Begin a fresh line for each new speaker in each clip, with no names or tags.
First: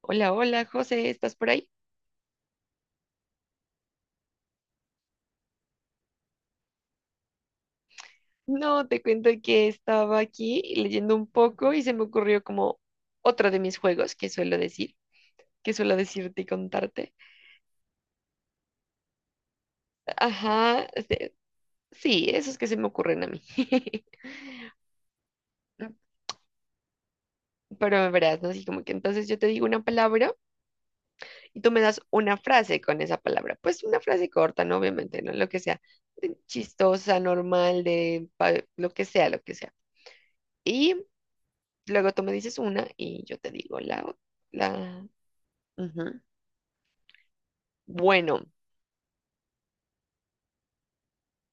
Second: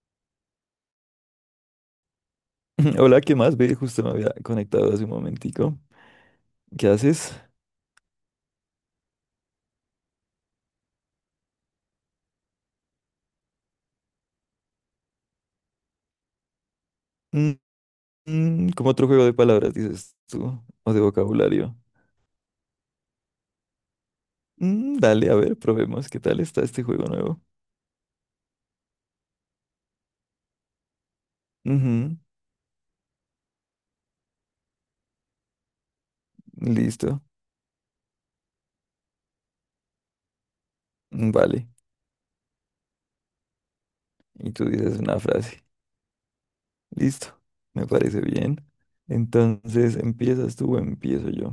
Hola, hola, José, ¿estás por ahí?
Hola, ¿qué más? Ve, justo me había conectado hace un momentico. ¿Qué haces?
No, te cuento que estaba aquí leyendo un poco y se me ocurrió como otro de mis juegos que suelo decir, que suelo decirte y contarte.
Mm, como otro juego de palabras, dices tú,
Ajá,
o de
este,
vocabulario.
sí, esos que se me ocurren a mí.
Dale, a ver, probemos qué tal está este juego nuevo.
Pero me verás, ¿no? Así como que entonces yo te digo una palabra y tú me das
Ujú,
una frase con esa palabra. Pues una frase corta, ¿no? Obviamente, ¿no? Lo que sea, de chistosa,
listo,
normal, lo que sea, lo que sea. Y
vale.
luego tú me dices una y yo te digo la
Y tú dices
otra.
una frase.
Ujú.
Listo, me parece
Bueno,
bien. Entonces, ¿empiezas tú o empiezo yo?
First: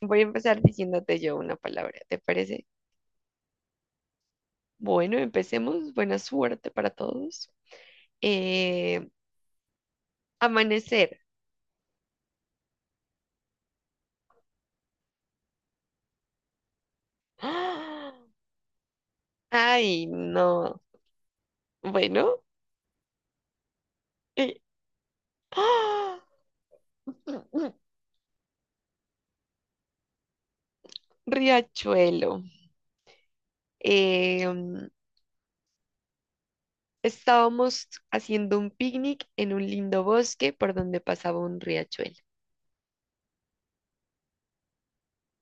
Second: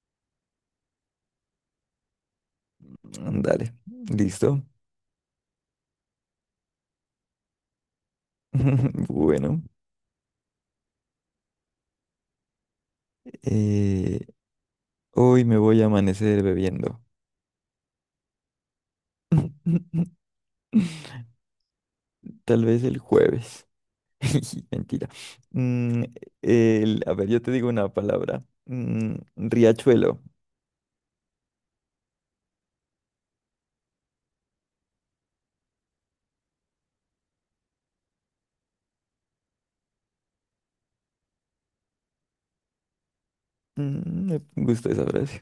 voy a empezar diciéndote yo una palabra, ¿te parece?
Dale, listo.
Bueno, empecemos. Buena suerte para todos. Eh,
Bueno,
amanecer.
eh, hoy me voy a amanecer bebiendo.
¡Ah! Ay, no. Bueno.
Tal vez el jueves.
eh,
Mentira. Mm,
¡ah!
a ver, yo te digo una palabra. Riachuelo.
Riachuelo. Eh, mm, estábamos haciendo un picnic en un lindo bosque por donde pasaba un riachuelo.
Me gusta esa frase.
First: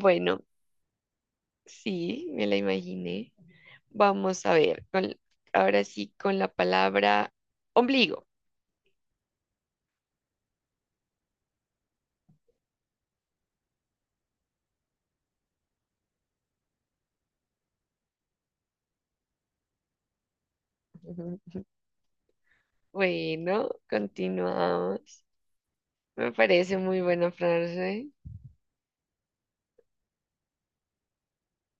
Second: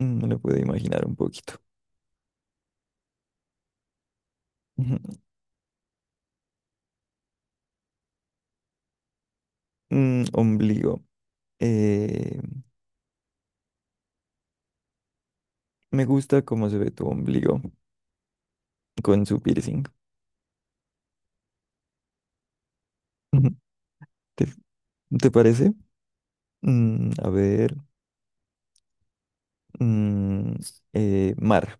Me lo puedo imaginar un poquito.
sí, me la imaginé. Vamos a ver,
Ujú.
con, ahora sí con la palabra ombligo.
Ombligo. Eh, Me gusta cómo se ve tu ombligo con su piercing. Ujú.
Bueno,
¿Te,
continuamos.
¿Te parece?
Me parece muy
A
buena
ver.
frase.
Mm, Mar.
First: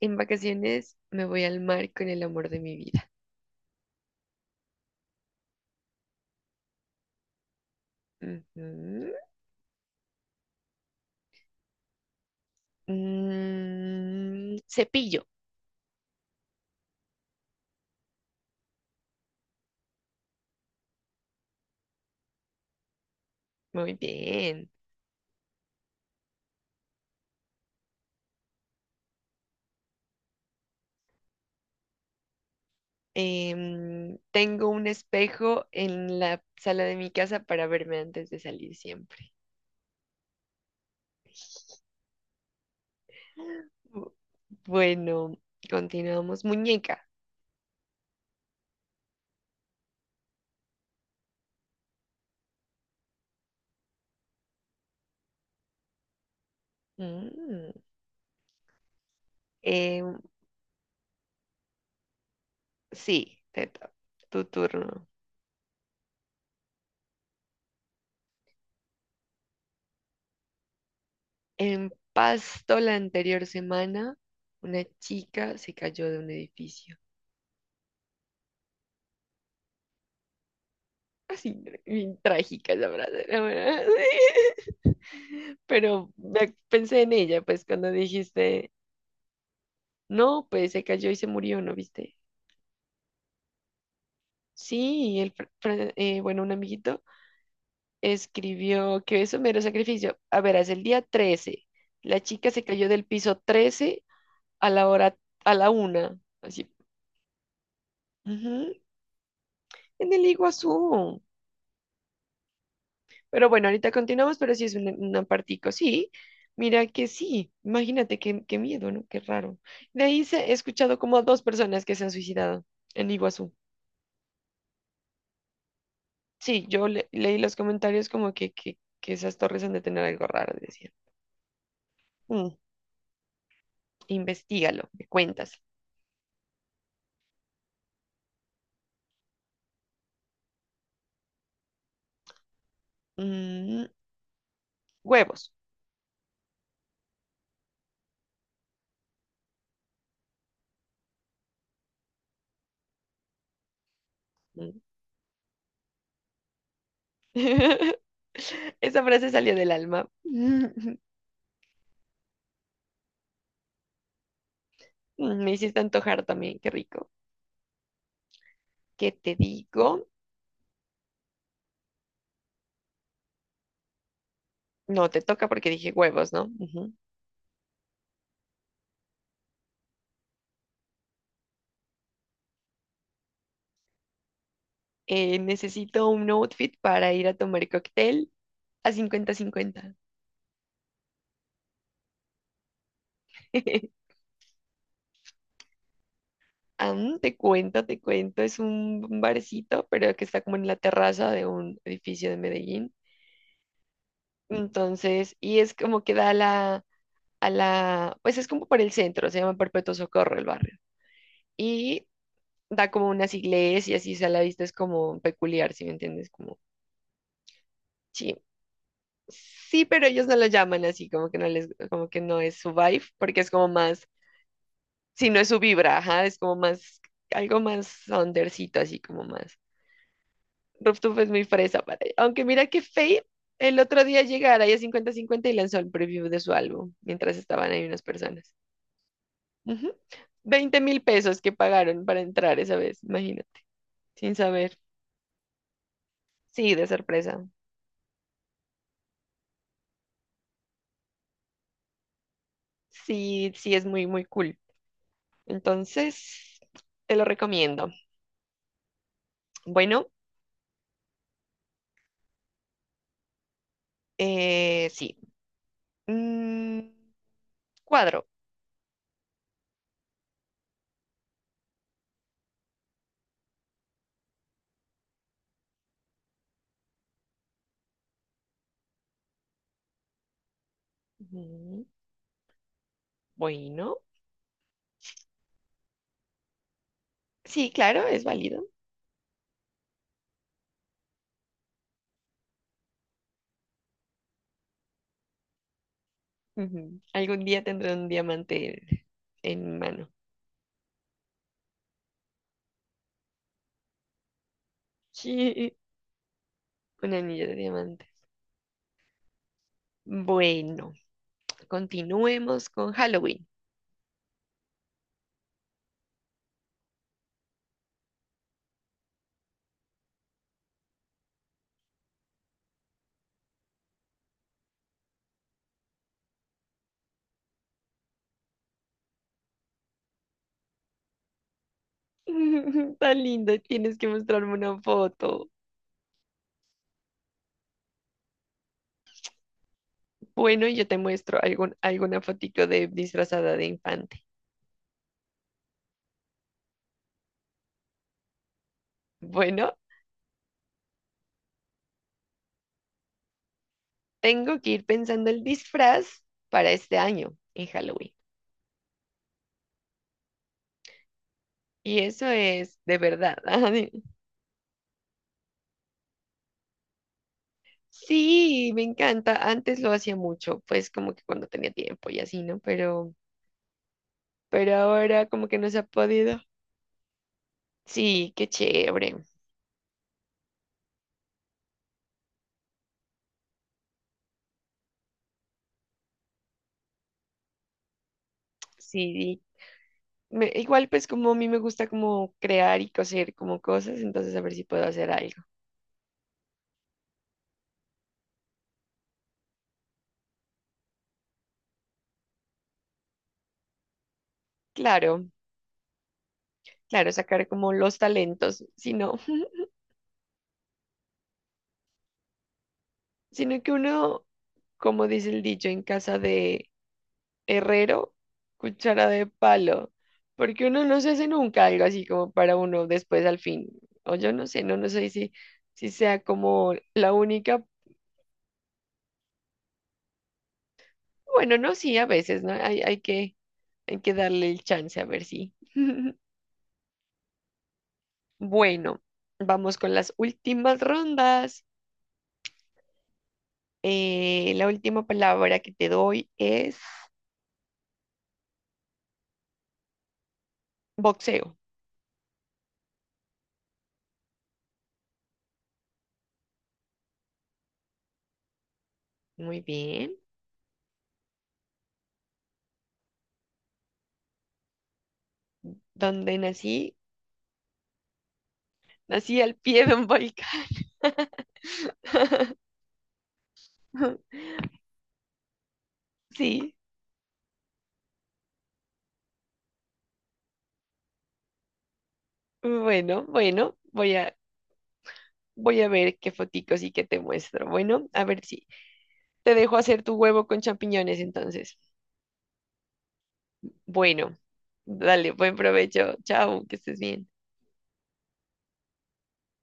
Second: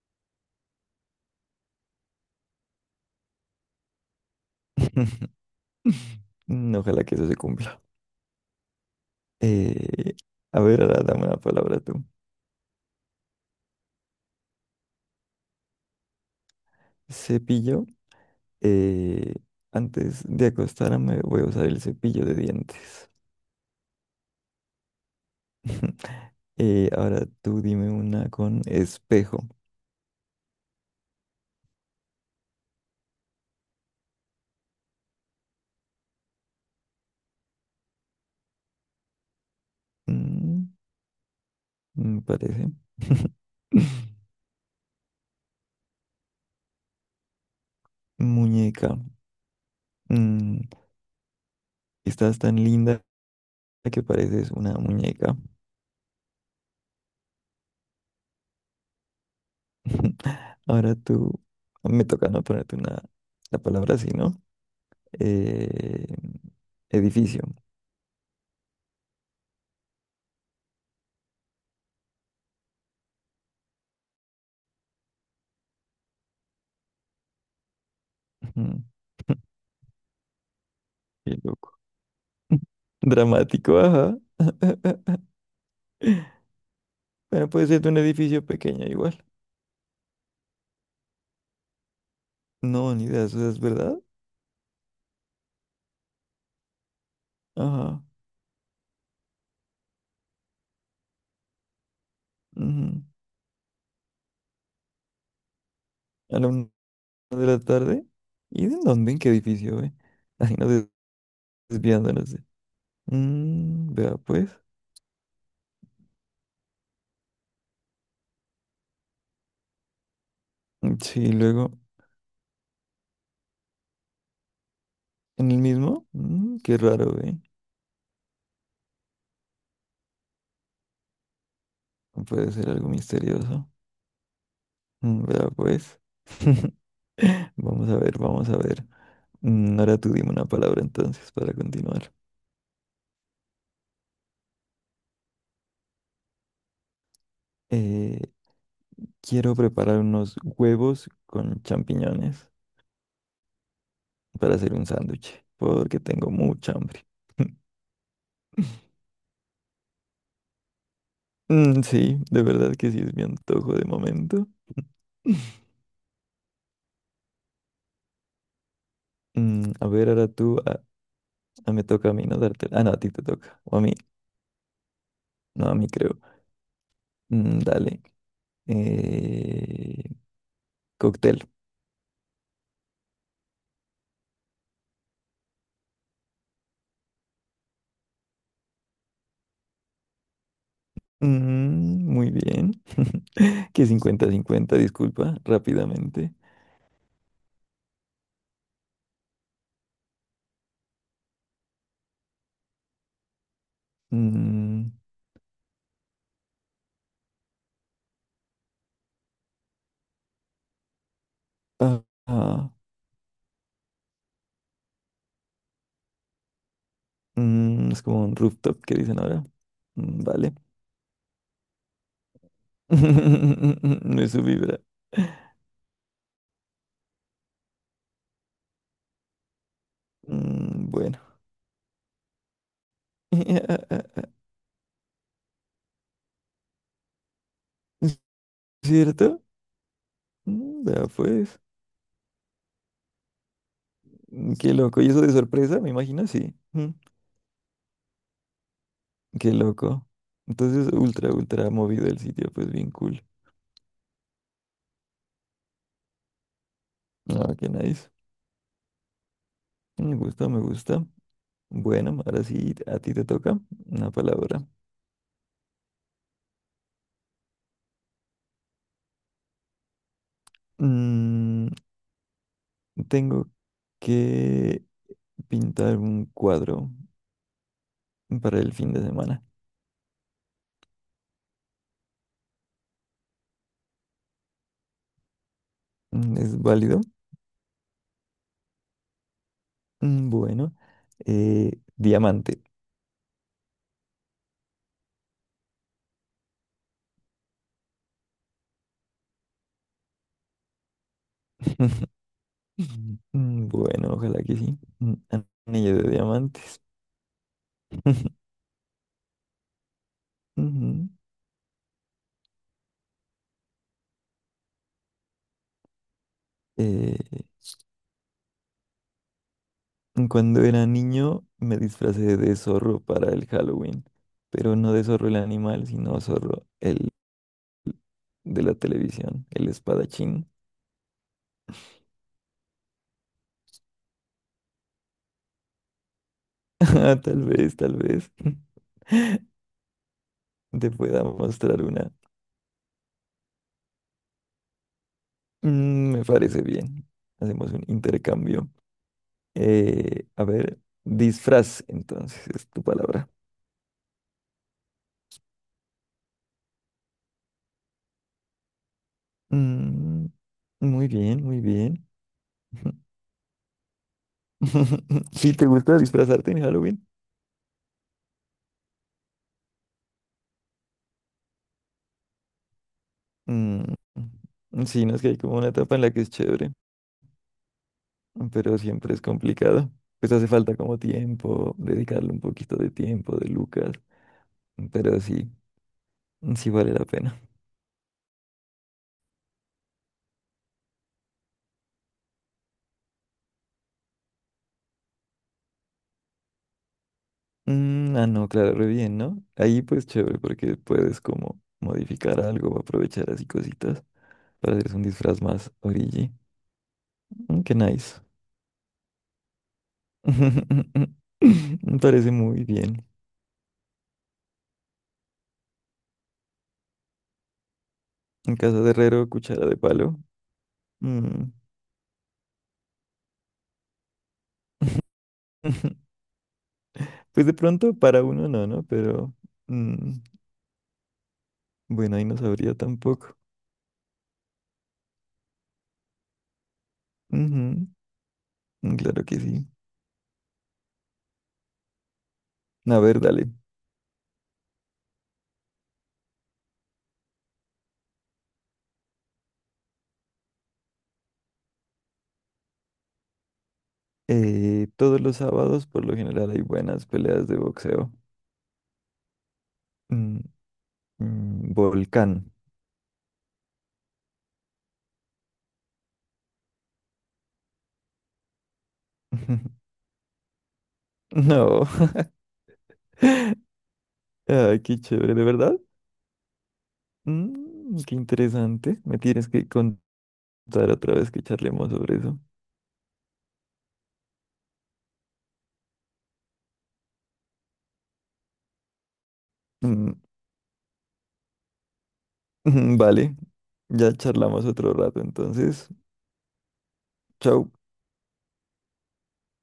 En vacaciones me voy al mar con el amor de mi vida.
Ojalá que eso se cumpla.
Ujú.
Eh, a ver, ahora dame una palabra tú.
Mm, cepillo.
Cepillo. Eh, Antes de acostarme voy a usar el cepillo de dientes.
Muy bien.
Ahora tú dime una con espejo.
Tengo un espejo en la sala de mi casa para verme antes de salir siempre.
Mm, Me parece.
Bu- Bueno, continuamos. Muñeca.
Muñeca. Mm, Estás tan linda que pareces una muñeca.
Mm. Em,
Ahora tú, me toca no ponerte una,
sí,
la palabra así, ¿no?
tu turno.
Eh, Edificio.
En Pasto la anterior semana, una chica se cayó de un edificio.
Ujú. Qué
Así,
loco.
bien trágica esa frase, la
Dramático,
verdad.
ajá.
Pensé en ella,
Bueno,
pues
puede ser de
cuando
un edificio
dijiste,
pequeño igual.
no, pues se cayó y se murió, ¿no viste?
No, ni idea, eso es verdad.
Sí, el, bueno, un amiguito
Ajá.
escribió que eso mero sacrificio. A ver, es el día 13. La chica se cayó
Ujú.
del piso 13 a la hora, a la una.
A la una
Así.
de la tarde. ¿Y
Ujú.
de dónde? ¿En qué edificio,
En el
Así nos
Iguazú.
desviándonos.
Pero bueno, ahorita
Mm, vea,
continuamos,
pues.
pero sí es un apartico, sí. Mira que sí, imagínate qué miedo, ¿no? Qué raro. De ahí se, he
Mm,
escuchado como a
sí,
dos
luego.
personas que se han suicidado en Iguazú.
¿En el mismo? Mm,
Sí,
qué raro,
leí
eh.
los comentarios como que esas torres han de tener algo raro, decían. Mm,
Puede ser algo misterioso.
investígalo, me
Mm, vea,
cuentas.
pues. Vamos a ver, vamos a ver. Ahora tú dime una palabra entonces para continuar.
Mm, huevos.
Eh, Quiero preparar unos huevos con champiñones, para hacer
Mm.
un sándwich, porque tengo mucha hambre.
Esa frase salió del alma.
Sí, de verdad que sí es mi antojo de momento.
Mm, me hiciste antojar también, qué rico. ¿Qué te
A
digo?
ver, ahora tú, me toca a mí, ¿no? Darte. Ah, no, a ti te toca. O a mí.
No, te toca
No,
porque
a mí
dije
creo.
huevos, ¿no? Ujú.
Dale. Eh, Cóctel.
Necesito un outfit para ir a tomar cóctel a cincuenta-cincuenta.
Mm, muy bien. Que cincuenta cincuenta disculpa, rápidamente.
Am, te cuento, te cuento. Es un barcito, pero que está como en la terraza de un edificio de Medellín.
Mm,
Entonces, y es como que da a a la, pues es como por el centro, se llama Perpetuo Socorro el barrio.
ah,
Y
ah,
da como unas iglesias y así, o sea, la vista es como peculiar, si me entiendes, como,
es como
sí.
un rooftop que dicen ahora.
Sí, pero
Mm,
ellos no lo
vale.
llaman así, como que no les, como que no es su vibe, porque es como más,
No es su vibra.
si no es su vibra, ajá, es como más, algo más undercito, así como más.
Mm,
Rooftop
bueno.
es muy fresa para... Aunque mira que Faye el otro día llegara a cincuenta cincuenta y lanzó el preview de su álbum, mientras estaban ahí unas personas.
¿Cierto?
Ujú.
Mm,
20 mil
vea
pesos que
pues.
pagaron para entrar esa vez, imagínate, sin
Mm, qué
saber.
loco. ¿Y eso de sorpresa? Me imagino, sí.
Sí, de
Mm,
sorpresa.
qué loco. Entonces, ultra, ultra movido el sitio, pues bien cool.
Sí, sí, es muy, muy cool. Entonces, te lo
Ah, qué
recomiendo.
nice.
Bueno,
Me gusta, me gusta. Bueno, ahora sí, a ti te toca una palabra.
eh, sí. Mm, cuadro.
Mm, Tengo que pintar un cuadro para el fin de semana.
Ujú, bueno.
Mm, ¿es válido?
Sí, claro, es válido.
Mm, bueno, diamante.
Ujú. Algún día tendré un diamante en mi mano.
Mm, bueno, ojalá que sí. Un
Sí,
anillo de diamantes.
un anillo de diamante. Bueno,
Ujú.
continuemos con Halloween.
Eh, Cuando era niño me disfracé de zorro para el Halloween, pero no de zorro el animal, sino zorro el de la televisión, el espadachín.
Tan lindo, tienes que mostrarme una foto.
Ah, tal vez, tal vez
Bueno, yo
te
te
pueda
muestro
mostrar una.
alguna fotito de disfrazada de infante.
Mm, me parece bien. Hacemos un intercambio.
Bueno,
A ver, disfraz, entonces, es tu palabra.
tengo que ir pensando el disfraz para este año en Halloween.
Mm, muy bien, muy
Y
bien.
eso es de verdad. ajá, de-
Si te gusta disfrazarte en Halloween,
Sí, me encanta. Antes lo hacía mucho, pues como que cuando tenía tiempo y así, ¿no?
mm,
Pero
sí, no es
ahora
que hay
como
como
que no
una
se ha
etapa en la que es
podido.
chévere,
Sí, qué
pero siempre
chévere.
es complicado. Pues hace falta como tiempo, dedicarle un poquito de tiempo, de lucas, pero sí, sí vale la pena.
Sí, igual pues como a mí me gusta como crear y coser como cosas, entonces a ver si puedo hacer algo.
Mm, ah, no, claro, re bien, ¿no? Ahí pues chévere porque puedes como modificar algo, aprovechar así cositas para hacer un
Claro,
disfraz más origi.
claro, sacar
Mm,
como
qué
los
nice.
talentos, sino,
Me parece muy bien.
sino que uno, como dice el dicho en casa de herrero,
En casa de
cuchara de
herrero, cuchara de
palo,
palo.
porque uno no se hace
Mm,
nunca algo así como para uno después al fin, o yo no sé, no, no sé si, si sea como la
pues de
única,
pronto para uno no, ¿no? Pero mm,
bueno, no, sí, a
bueno, ahí no
veces, ¿no?
sabría tampoco.
Hay que darle el chance a ver si.
Ujú,
Bueno,
claro que sí.
vamos con las últimas rondas.
A ver, dale.
La última palabra que te doy es boxeo.
Todos los sábados por lo general hay buenas peleas de boxeo.
Muy bien.
Mm, Volcán.
¿Dónde nací? Nací al pie de un volcán.
No. Ay, qué chévere, ¿de verdad?
Sí.
Mm, qué interesante. Me tienes que contar otra vez que charlemos sobre eso.
Bueno, bueno, voy a ver qué foticos y qué te muestro. Bueno, a ver si te dejo hacer
Mm,
tu huevo con champiñones entonces.
vale, ya
Bueno,
charlamos otro rato,
dale, buen
entonces.
provecho. Chao, que estés bien.
Chao.